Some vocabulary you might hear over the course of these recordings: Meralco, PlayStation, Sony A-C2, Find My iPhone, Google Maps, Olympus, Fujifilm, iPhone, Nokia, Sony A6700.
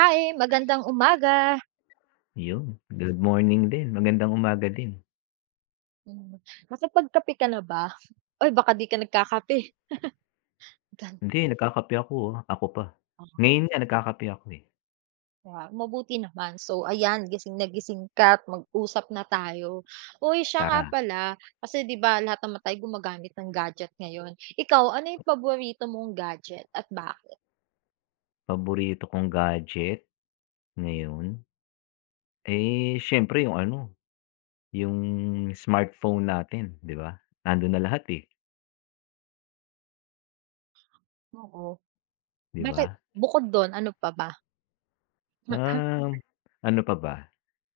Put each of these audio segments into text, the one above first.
Hi, magandang umaga. Yun, good morning din, magandang umaga din. Hmm, Nakapagkape ka na ba? Uy, baka 'di ka nagkakape. Gan Hindi nagkakape ako, ah, ako pa. ah, Ngayon nga nagkakape ako, eh. Kaya mabuti naman. So ayan, gising na gising ka at mag-usap na tayo. Uy, siya nga Tara, pala, kasi 'di ba lahat naman tayo gumagamit ng gadget ngayon. Ikaw, ano yung paborito mong gadget at bakit? paborito kong gadget ngayon, eh, siyempre yung ano, yung smartphone natin, 'di ba? Nandun na lahat, eh, Oo, 'di ba? bakit bukod dun ano pa ba? Um, ano pa ba?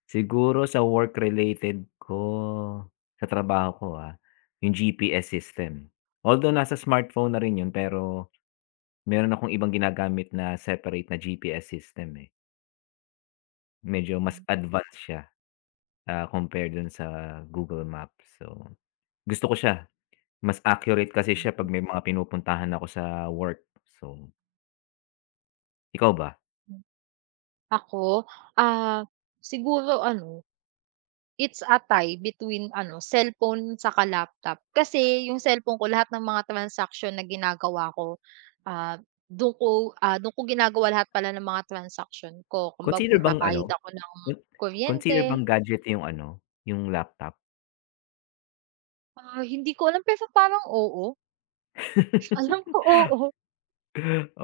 Siguro sa work related ko, sa trabaho ko, ah, yung GPS system. Although nasa smartphone na rin yun pero meron akong ibang ginagamit na separate na GPS system, eh. Medyo mas Mm, advanced siya, ah, compare dun sa Google Maps. So, gusto ko siya, mas accurate kasi siya 'pag may mga pinupuntahan ako sa work. So, ikaw ba? mm. Ako, ah, siguro ano, it's a tie between ano, cellphone saka laptop. Kasi yung cellphone ko lahat ng mga transaction na ginagawa ko, ah, dun ko ginagawa lahat pala ng mga transaction ko. Kumbaga Consider bang ano, magbabayad ako ng con consider kuryente. bang gadget yung ano, yung laptop? Hindi ko alam, pero parang oo. Alam ko oo.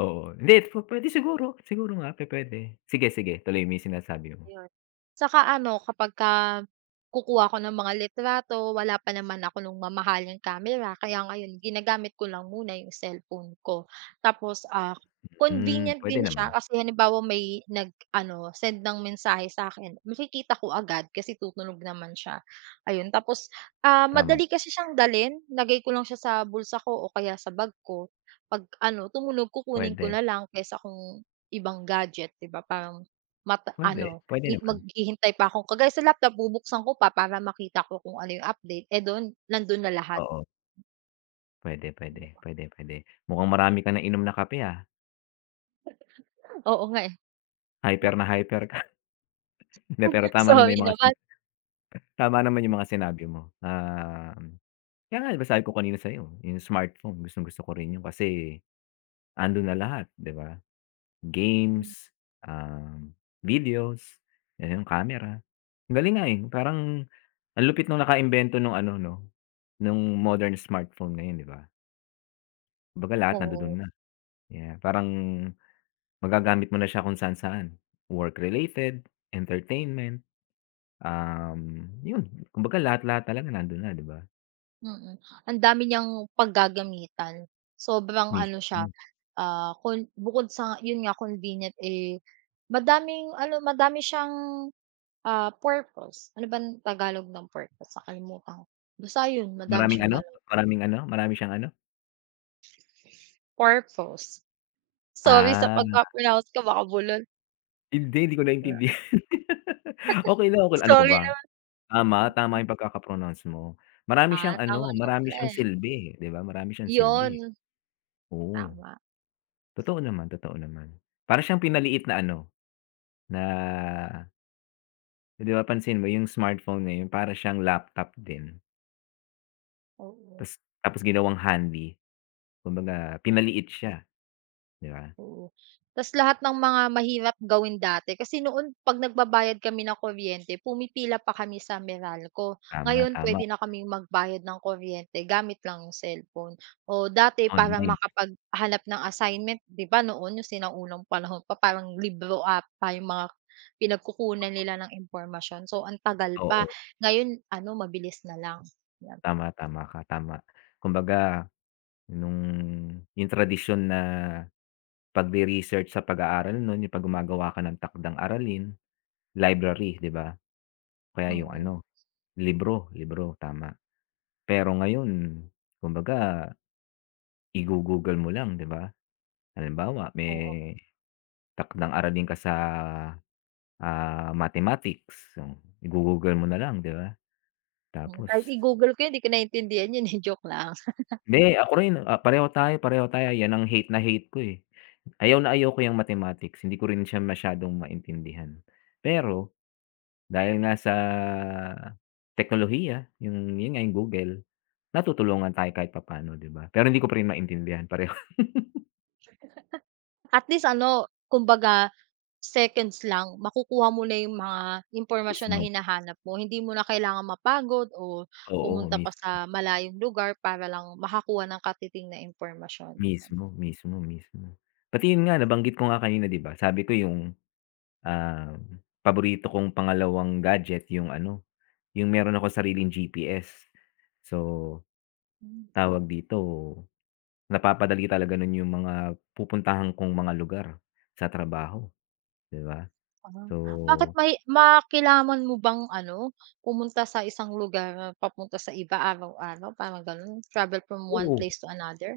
Oo, hindi puwede siguro, siguro nga pwede. Sige, sige, tuloy mo yung sinasabi mo. Ayun. Tsaka ano, kukuha ko ng mga litrato, wala pa naman ako nung mamahaling camera, kaya ngayon ginagamit ko lang muna yung cellphone ko. Tapos, Hmm, convenient pwede din siya naman, kasi halimbawa may nag-ano, send ng mensahe sa akin, makikita ko agad kasi tutunog naman siya, ayun. Tapos, tama. madali kasi siyang dalhin, lagay ko lang siya sa bulsa ko o kaya sa bag ko. 'Pag ano, tumunog, kukunin ko Pwede, na lang kaysa kung ibang gadget, 'di ba, parang mata pwede, ano, pwede I naman. maghihintay pa akong kagaya sa laptop, bubuksan ko pa para makita ko kung ano yung update, eh, dun nandun na lahat. Oo, pwede, pwede, pwede, pwede. Mukhang marami ka nainom na kape, ah, Oo nga, eh, hyper na hyper. Hindi, pero tama naman sorry yung mga naman. tama naman yung mga sinabi mo, kaya nga 'di ba sabi ko kanina sa'yo yung smartphone gustong-gusto ko rin yun kasi andun na lahat, 'di ba? Games, um, videos, yan yung camera. Ang galing nga, eh, parang ang lupit nung nakaimbento nung ano, 'no, nung modern smartphone ngayon, 'di ba? Kumbaga lahat nandudun Oo, na, yeah, parang magagamit mo na siya kung saan-saan, work-related, entertainment, yun, kumbaga lahat-lahat talaga nandun na, 'di ba? mm. Ang dami niyang paggagamitan, sobrang ano siya, Mismo. Bukod sa yun nga convenient, eh, madaming ano, madami siyang, purpose. Ano ba tagalog ng purpose, nakalimutan ko. Basta yun madami Maraming siyang ano, ganun, maraming ano, marami siyang ano? purpose. Sorry sa Ah, pagka-pronounce ko baka bulol. hindi, hindi ko naintindihan. Okey lang, okey lang. Ano ka Sorry. ba? Tama, tama yung pagkaka-pronounce mo. Marami siyang Tama ano, nga marami pala, siyang eh. silbi, 'di ba? Marami siyang silbi. 'Yun, Oo, tama, totoo naman, totoo naman. Para siyang pinaliit na ano, na, 'di ba pansin mo yung smartphone ngayon para siyang laptop din, oo, ta's tapos ginawang handy. Kumbaga pinaliit siya, 'di ba? oo. Tas lahat ng mga mahirap gawin dati kasi noon 'pag nagbabayad kami ng kuryente pumipila pa kami sa Meralco. Tama, Ngayon tama, pwede na kaming magbayad ng kuryente gamit lang yung cellphone. O dati para online, makapaghanap ng assignment, 'di ba noon yung sinaunang panahon pa parang libro up pa yung mga pinagkukunan nila ng impormasyon. So ang tagal pa, oo. ngayon ano mabilis na lang, 'yan, Tama, tama ka, tama. Kumbaga nung yung tradisyon na pagre-research sa pag-aaral nun, yung 'pag gumagawa ka ng takdang aralin, library, 'di ba? Kaya yung mm, ano, libro, libro, tama. Pero ngayon, kumbaga igo-Google mo lang, 'di ba? Halimbawa, may oo. takdang aralin ka sa, ah, mathematics, so igo-Google mo na lang, 'di ba? Tapos Kahit i-Google ko 'yun, 'di ko naintindihan 'yun, eh, joke lang. hindi, ako rin, ah, pareho tayo, yan ang hate na hate ko, eh. Ayaw na ayaw ko yang mathematics, hindi ko rin siya masyadong maintindihan. Pero dahil nga sa teknolohiya, yung yun nga, yung Google, natutulungan tayo kahit papaano, 'di ba? Pero hindi ko pa rin maintindihan pareho. At least ano, kumbaga seconds lang makukuha mo na 'yung mga impormasyon na Mismo. hinahanap mo. Hindi mo na kailangan mapagod o Oo, pumunta pa mismo, sa malayong lugar para lang makakuha ng katiting na impormasyon. mismo, mismo, mismo. Pati yun nga, nabanggit ko nga kanina, 'di ba, sabi ko yung, ah, paborito kong pangalawang gadget yung ano, yung meron akong sariling GPS. So, Hmm, tawag dito, napapadali talaga nun yung mga pupuntahan kong mga lugar sa trabaho, 'di ba? ah. Bakit So may kailangan mo bang ano, pumunta sa isang lugar papunta sa iba araw-araw, parang gano'n? Travel from one oo, place to another?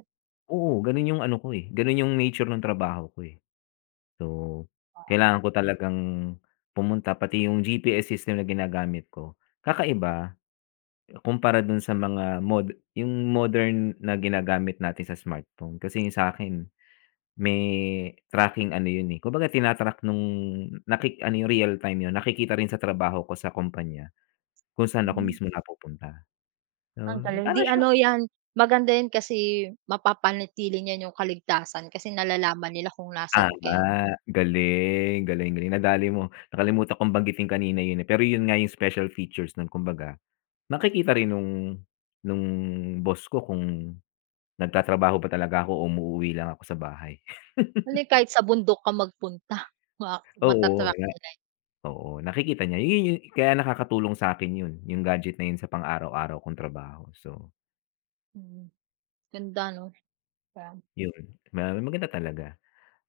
oo, ganun yung ano ko, eh, ganun yung nature ng trabaho ko, eh. So, Oo, kailangan ko talagang pumunta pati yung GPS system na ginagamit ko, kakaiba kumpara dun sa mga mod yung modern na ginagamit natin sa smartphone. Kasi yung sa'kin may tracking ano yun, eh, kumbaga tina-track nung ano yung real time yun, nakikita rin sa trabaho ko sa kumpanya. Kung saan ako hmm. mismo napupunta. Ang So, galing. para 'Di siyang ano Mm. 'yan, maganda 'yan kasi mapapanatili niyan yung kaligtasan kasi nalalaman nila kung nasan ka, eh. Tama, galing, galing, galing, nadali mo. Nakalimutan kong banggitin kanina yun, eh, pero yun nga yung special features nun kumbaga, nakikita rin nung boss ko kung nagtatrabaho ba talaga ako o umuuwi lang ako sa bahay. Ano yun, kahit sa bundok ka magpunta, ma Oo, mata-track kaya nila, eh. oo, nakikita niya. Yun yung kaya nakakatulong sa'kin yun, yung gadget na yun sa pang-araw-araw kong trabaho. So, Mm, Ganda 'no? Kaya yun, maganda talaga.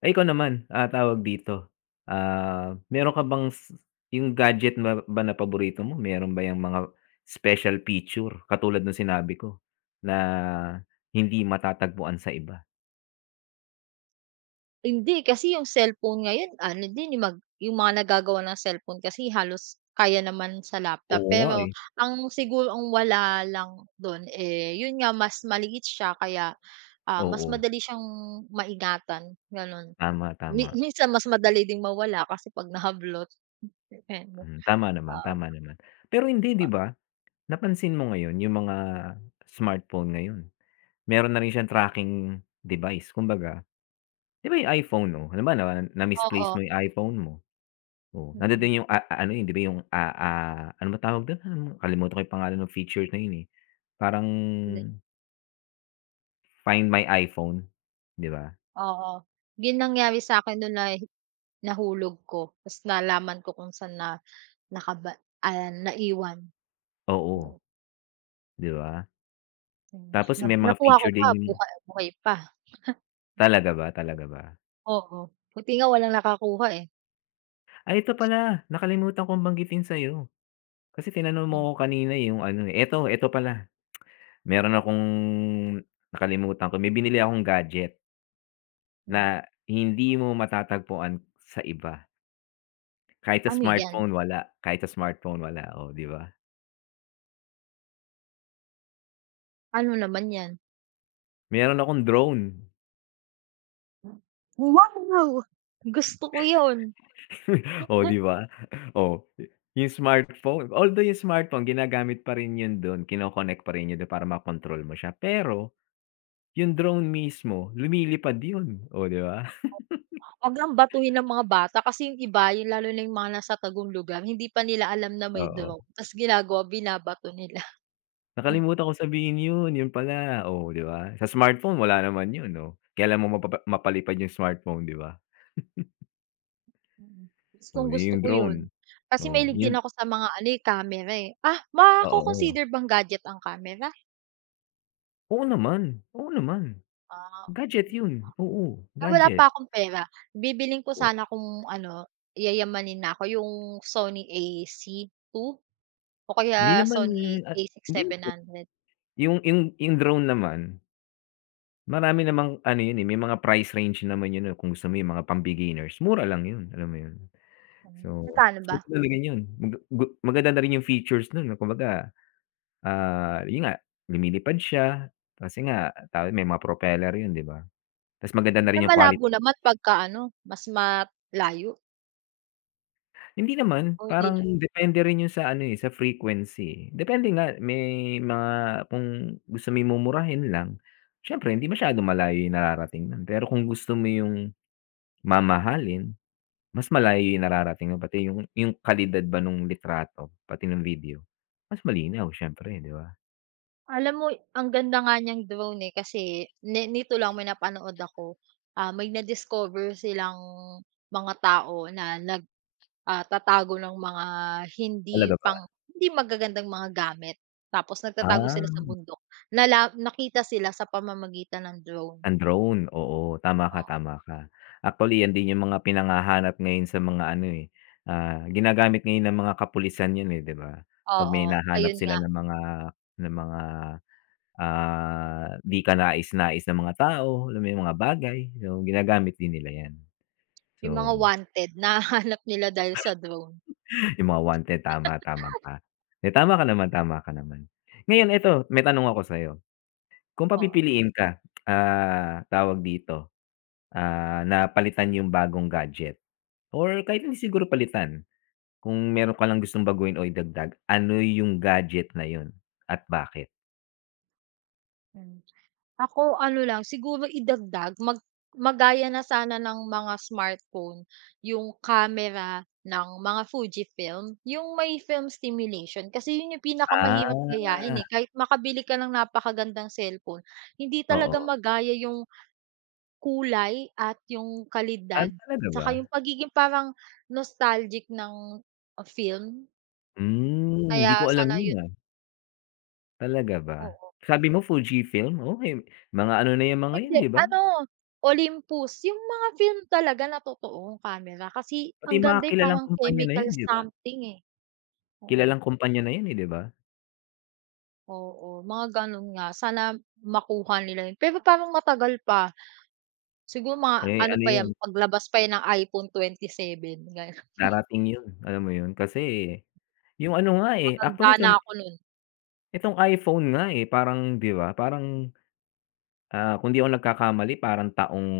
Ay, ikaw naman, ah, tawag dito, ah, meron ka bang yung gadget na ba na paborito mo, meron ba yung mga special feature katulad ng sinabi ko, na hindi matatagpuan sa iba? Hindi, kasi yung cellphone ngayon ano din, eh, yung mga nagagawa ng cellphone kasi halos kaya naman sa laptop. Oo nga, Pero eh. Siguro ang wala lang dun, eh, yun nga mas maliit siya kaya, mas Oo, madali siyang maingatan, ganun. tama, tama. Minsan mas madali ding mawala kasi 'pag nahablot, depende. Hmm, tama naman, Oo tama naman. Pero hindi, 'di pa ba, napansin mo ngayon yung mga smartphone ngayon, meron na rin siyang tracking device. Kumbaga, 'di ba yung iPhone, oh, halimbawa na oo, na-misplace mo yung iPhone mo. Oo, nando'n mm, din yung, ah, ano yun, 'di ba yung, ah, ah, ano ba tawag dun? Nakalimutan ko yung pangalan ng feature na yun, eh. Parang hindi Find My iPhone, 'di ba? oo. Yun nangyari sa'kin nung nahulog ko ta's nalaman ko kung saan na nakaba naiwan. Oo, No? 'di ba? Tapos Na may mga nakuha ko feature pa din yung buhay pa, talaga ba, talaga ba? oo. Buti nga walang nakakuha, eh. Ay, ito pala, nakalimutan kong banggitin sa'yo. Kasi tinanong Hmm, mo ako kanina, eh, yung ano, eh. Eto, eto pala, meron akong nakalimutan ko, may binili akong gadget na hmm. hindi mo matatagpuan sa iba. Kahit sa Ano 'yan? smartphone, wala. Kahit sa smartphone, wala, oh, 'di ba? Ano naman 'yan? Meron akong drone. Wow! Gusto ko 'yun. Oh, 'di ba? Oh, yung smartphone although yung smartphone ginagamit pa rin yun dun, kino-connect pa rin yun dun para makontrol mo siya, pero yung drone mismo lumilipad yun, o 'di ba? Huwag ngang batuhin ng mga bata kasi yung iba, yung lalo na yung mga nasa tagong lugar, hindi pa nila alam na may Oo, drone ta's ginagawa binabato nila. Hmm, nakalimutan ko sabihin yun, yun pala, o 'di ba? Sa smartphone wala naman yun, no kailan mo mapalipad yung smartphone, 'di ba? O oh, Gustong-gusto yung ko drone, 'yun. Kasi oh, mahilig yun din ako sa mga ano, eh, camera, eh. Oo. Mako-consider bang gadget ang camera? Oo naman, gadget Hmm. yun, oo, Wala gadget. pa akong pera. Bibilhin ko sana kung ano, yayamanin na ako, yung Sony A-C2 o kaya Hindi naman Sony at hindi naman A6700. Yung drone naman, marami namang ano yun, eh, may mga price range naman yun, eh, kung gusto mo yung mga pang-beginners, mura lang yun, alam mo yun? So, Magkano ba? maganda na rin yun, maganda na rin yung features nun na kumbaga, ah, yun nga, lumilipad siya, kasi nga tawag may mga propeller yun, 'di ba? Tas maganda na Basta rin yung malabo quality. naman pagka ano, mas malayo Hindi naman, o hindi. parang depende rin 'yun sa ano, eh, sa frequency, eh. Depende nga may mga kung gusto mo yung mumurahin lang, siyempre hindi masyadong malayo yung nararating nun. Pero kung gusto mo yung mamahalin, mas malayo yung nararating mo, pati yung kalidad ba nung litrato, pati nung video, mas malinaw siyempre, 'di ba? Alam mo, ang ganda nga niyang drone, eh, kasi nito lang may napanood ako, may na-discover silang mga tao na tatago ng mga hindi Talaga ba? pang hindi magagandang mga gamit. Tapos nagtatago Ah. sila sa bundok. Nakita sila sa pamamagitan ng drone. Ang drone, oo, tama ka, tama ka. Actually, 'yan din yung mga pinangahanap ngayon sa mga ano, eh, ah, ginagamit ngayon ng mga kapulisan 'yun, eh, 'di ba? O 'Pag may oo, nahanap ayun sila nga, ng mga, ah, 'di kanais-nais na mga tao, alam mo yung mga bagay, so ginagamit din nila 'yan. yung mga So, wanted nahahanap nila dahil sa drone, yung mga wanted, tama, tama ka. Eh, tama ka naman, tama ka naman. Ngayon eto, may tanong ako sa'yo. Kung oo. papipiliin ka, ah, tawag dito, ah, na palitan yung bagong gadget. Or kahit hindi siguro palitan, kung meron ka lang gustong baguhin o idagdag, ano yung gadget na yun at bakit? Hmm. Ako ano lang, siguro idagdag magaya na sana ng mga smartphone yung camera ng mga Fujifilm, yung may film stimulation. Kasi yun yung Ah, pinakamahirap gayahin, eh, kahit makabili ka ng napakagandang cellphone, hindi talaga oo. magaya yung kulay at yung Ah, kalidad, talaga ba? tsaka yung pagiging parang nostalgic ng, film. Hmm, hindi ko Kaya alam sana yun, yun, ah. Talaga ba? oo. Sabi mo Fujifilm, okey mga ano na yung mga yun, Hindi, 'di ba? ano, Olympus, yung mga film talaga na totoong kamera kasi Pati ang mga ganda, eh, kilalang parang kumpanya na chemical yan, 'di ba? something, eh. Oo, Kilalang kumpanya na yan, eh, 'di ba? oo, mga gano'n nga. Sana makuha nila 'yun, pero parang matagal pa. Siguro mga Eh, ano ano pa 'yan, yun, paglabas pa 'yan ng iPhone 7 gano'n. darating yun, alam mo yun? Kasi yung ano nga, eh, Matanda actually na ako no'n, Itong iPhone nga, eh, parang 'di ba, parang, ah, kung 'di ako nagkakamali parang taong,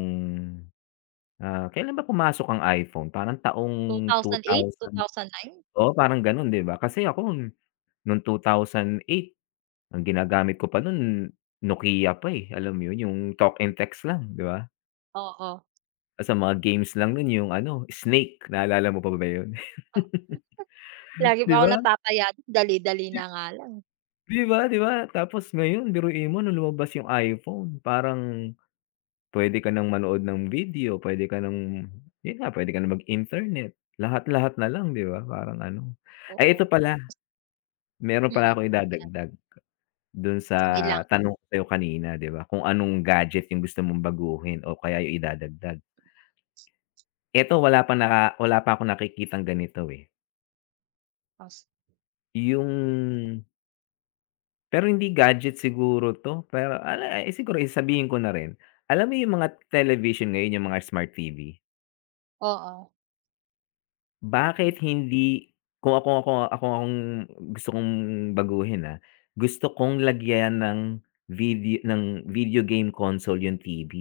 ah, kailan ba pumasok ang iPhone? Parang taong 2008, 2000, 2009? oo, parang gano'n 'di ba? Kasi ako no'ng 2008 ang ginagamit ko pa no'n Nokia pa, eh, alam mo 'yun, yung talk and text lang 'di ba? Oo, Ta's ang mga games lang no'n yung ano, Snake, naalala mo pa ba 'yun? oh, lagi 'Di pa ako ba? natataya do'n, dali-dali na nga lang. 'Di ba, 'di ba? Tapos ngayon biruin mo nung lumabas yung iPhone parang puwede ka ng manood ng video, puwede ka ng yun nga, puwede ka ng mag-internet. Lahat-lahat na lang, 'di ba, parang ano. Ay, ito Oo, pala, meron pala mm, akong idadagdag dun sa sige lang. tanong ko sa'yo kanina, 'di ba, kung anong gadget yung gusto mong baguhin o kaya yung idadagdag. Eto wala pa naka wala pa akong nakikitang ganito, eh, Os yung pero hindi gadget siguro 'to, pero ala, eh, siguro eh, sabihin ko na rin. Alam mo yung mga television ngayon, yung mga smart TV? Oo. Bakit Hmm, hindi kung ako ako ako ang gusto kong baguhin, ah, gusto kong lagyan ng video game console yung TV.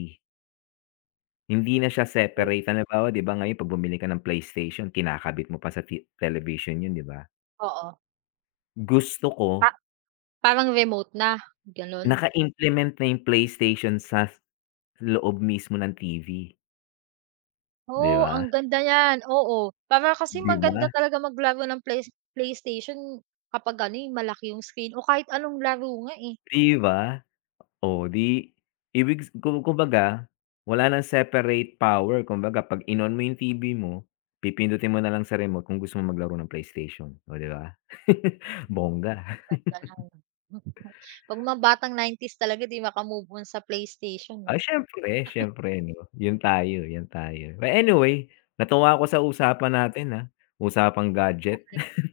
Hindi na siya separate. Halimbawa, 'di ba ngayon 'pag bumili ka ng PlayStation kinakabit mo pa sa television yun, 'di ba? oo. Gusto ko Pa Parang remote na, gano'n? naka-implement na yung PlayStation sa loob mismo ng TV, 'di Oh, ba? ang ganda niyan, oo. Para kasi 'Di maganda ba? talaga maglaro ng PlayStation kapag ano, eh, malaki yung screen o kahit anong laro nga, eh. 'Di ba? Oh, 'di ibig ku kumbaga wala ng separate power kumbaga 'pag in-on mo yung TV mo, pipindutin mo na lang sa remote kung gusto mo maglaro ng PlayStation, oh, 'di ba? Bongga. Ang ganda lang. Hmm, 'Pag mga batang 90s talaga 'di maka-move on sa PlayStation 'no. Ah, siyempre, siyempre 'no, 'yun tayo, 'yun tayo. But anyway, natuwa ako sa usapan natin, ah, usapang gadget.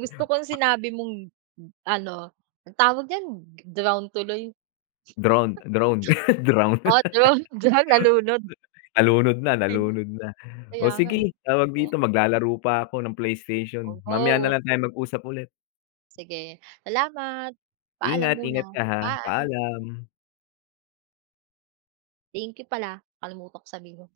Gusto ko sinabi mong ano, ang tawag diyan, drown tuloy. Drone, drone, drone. Oh, drown, drown, nalunod. Nalunod na, Ay nalunod na. O kaya nga, eh. sige tawag dito, maglalaro pa ako ng PlayStation. Mamaya na Oo, lang tayo mag-usap ulit. sige. Salamat. Paalam Ingat, muna. ingat ka, ha. Bye. Paalam. Thank you pala, nakalimutan ko sabihin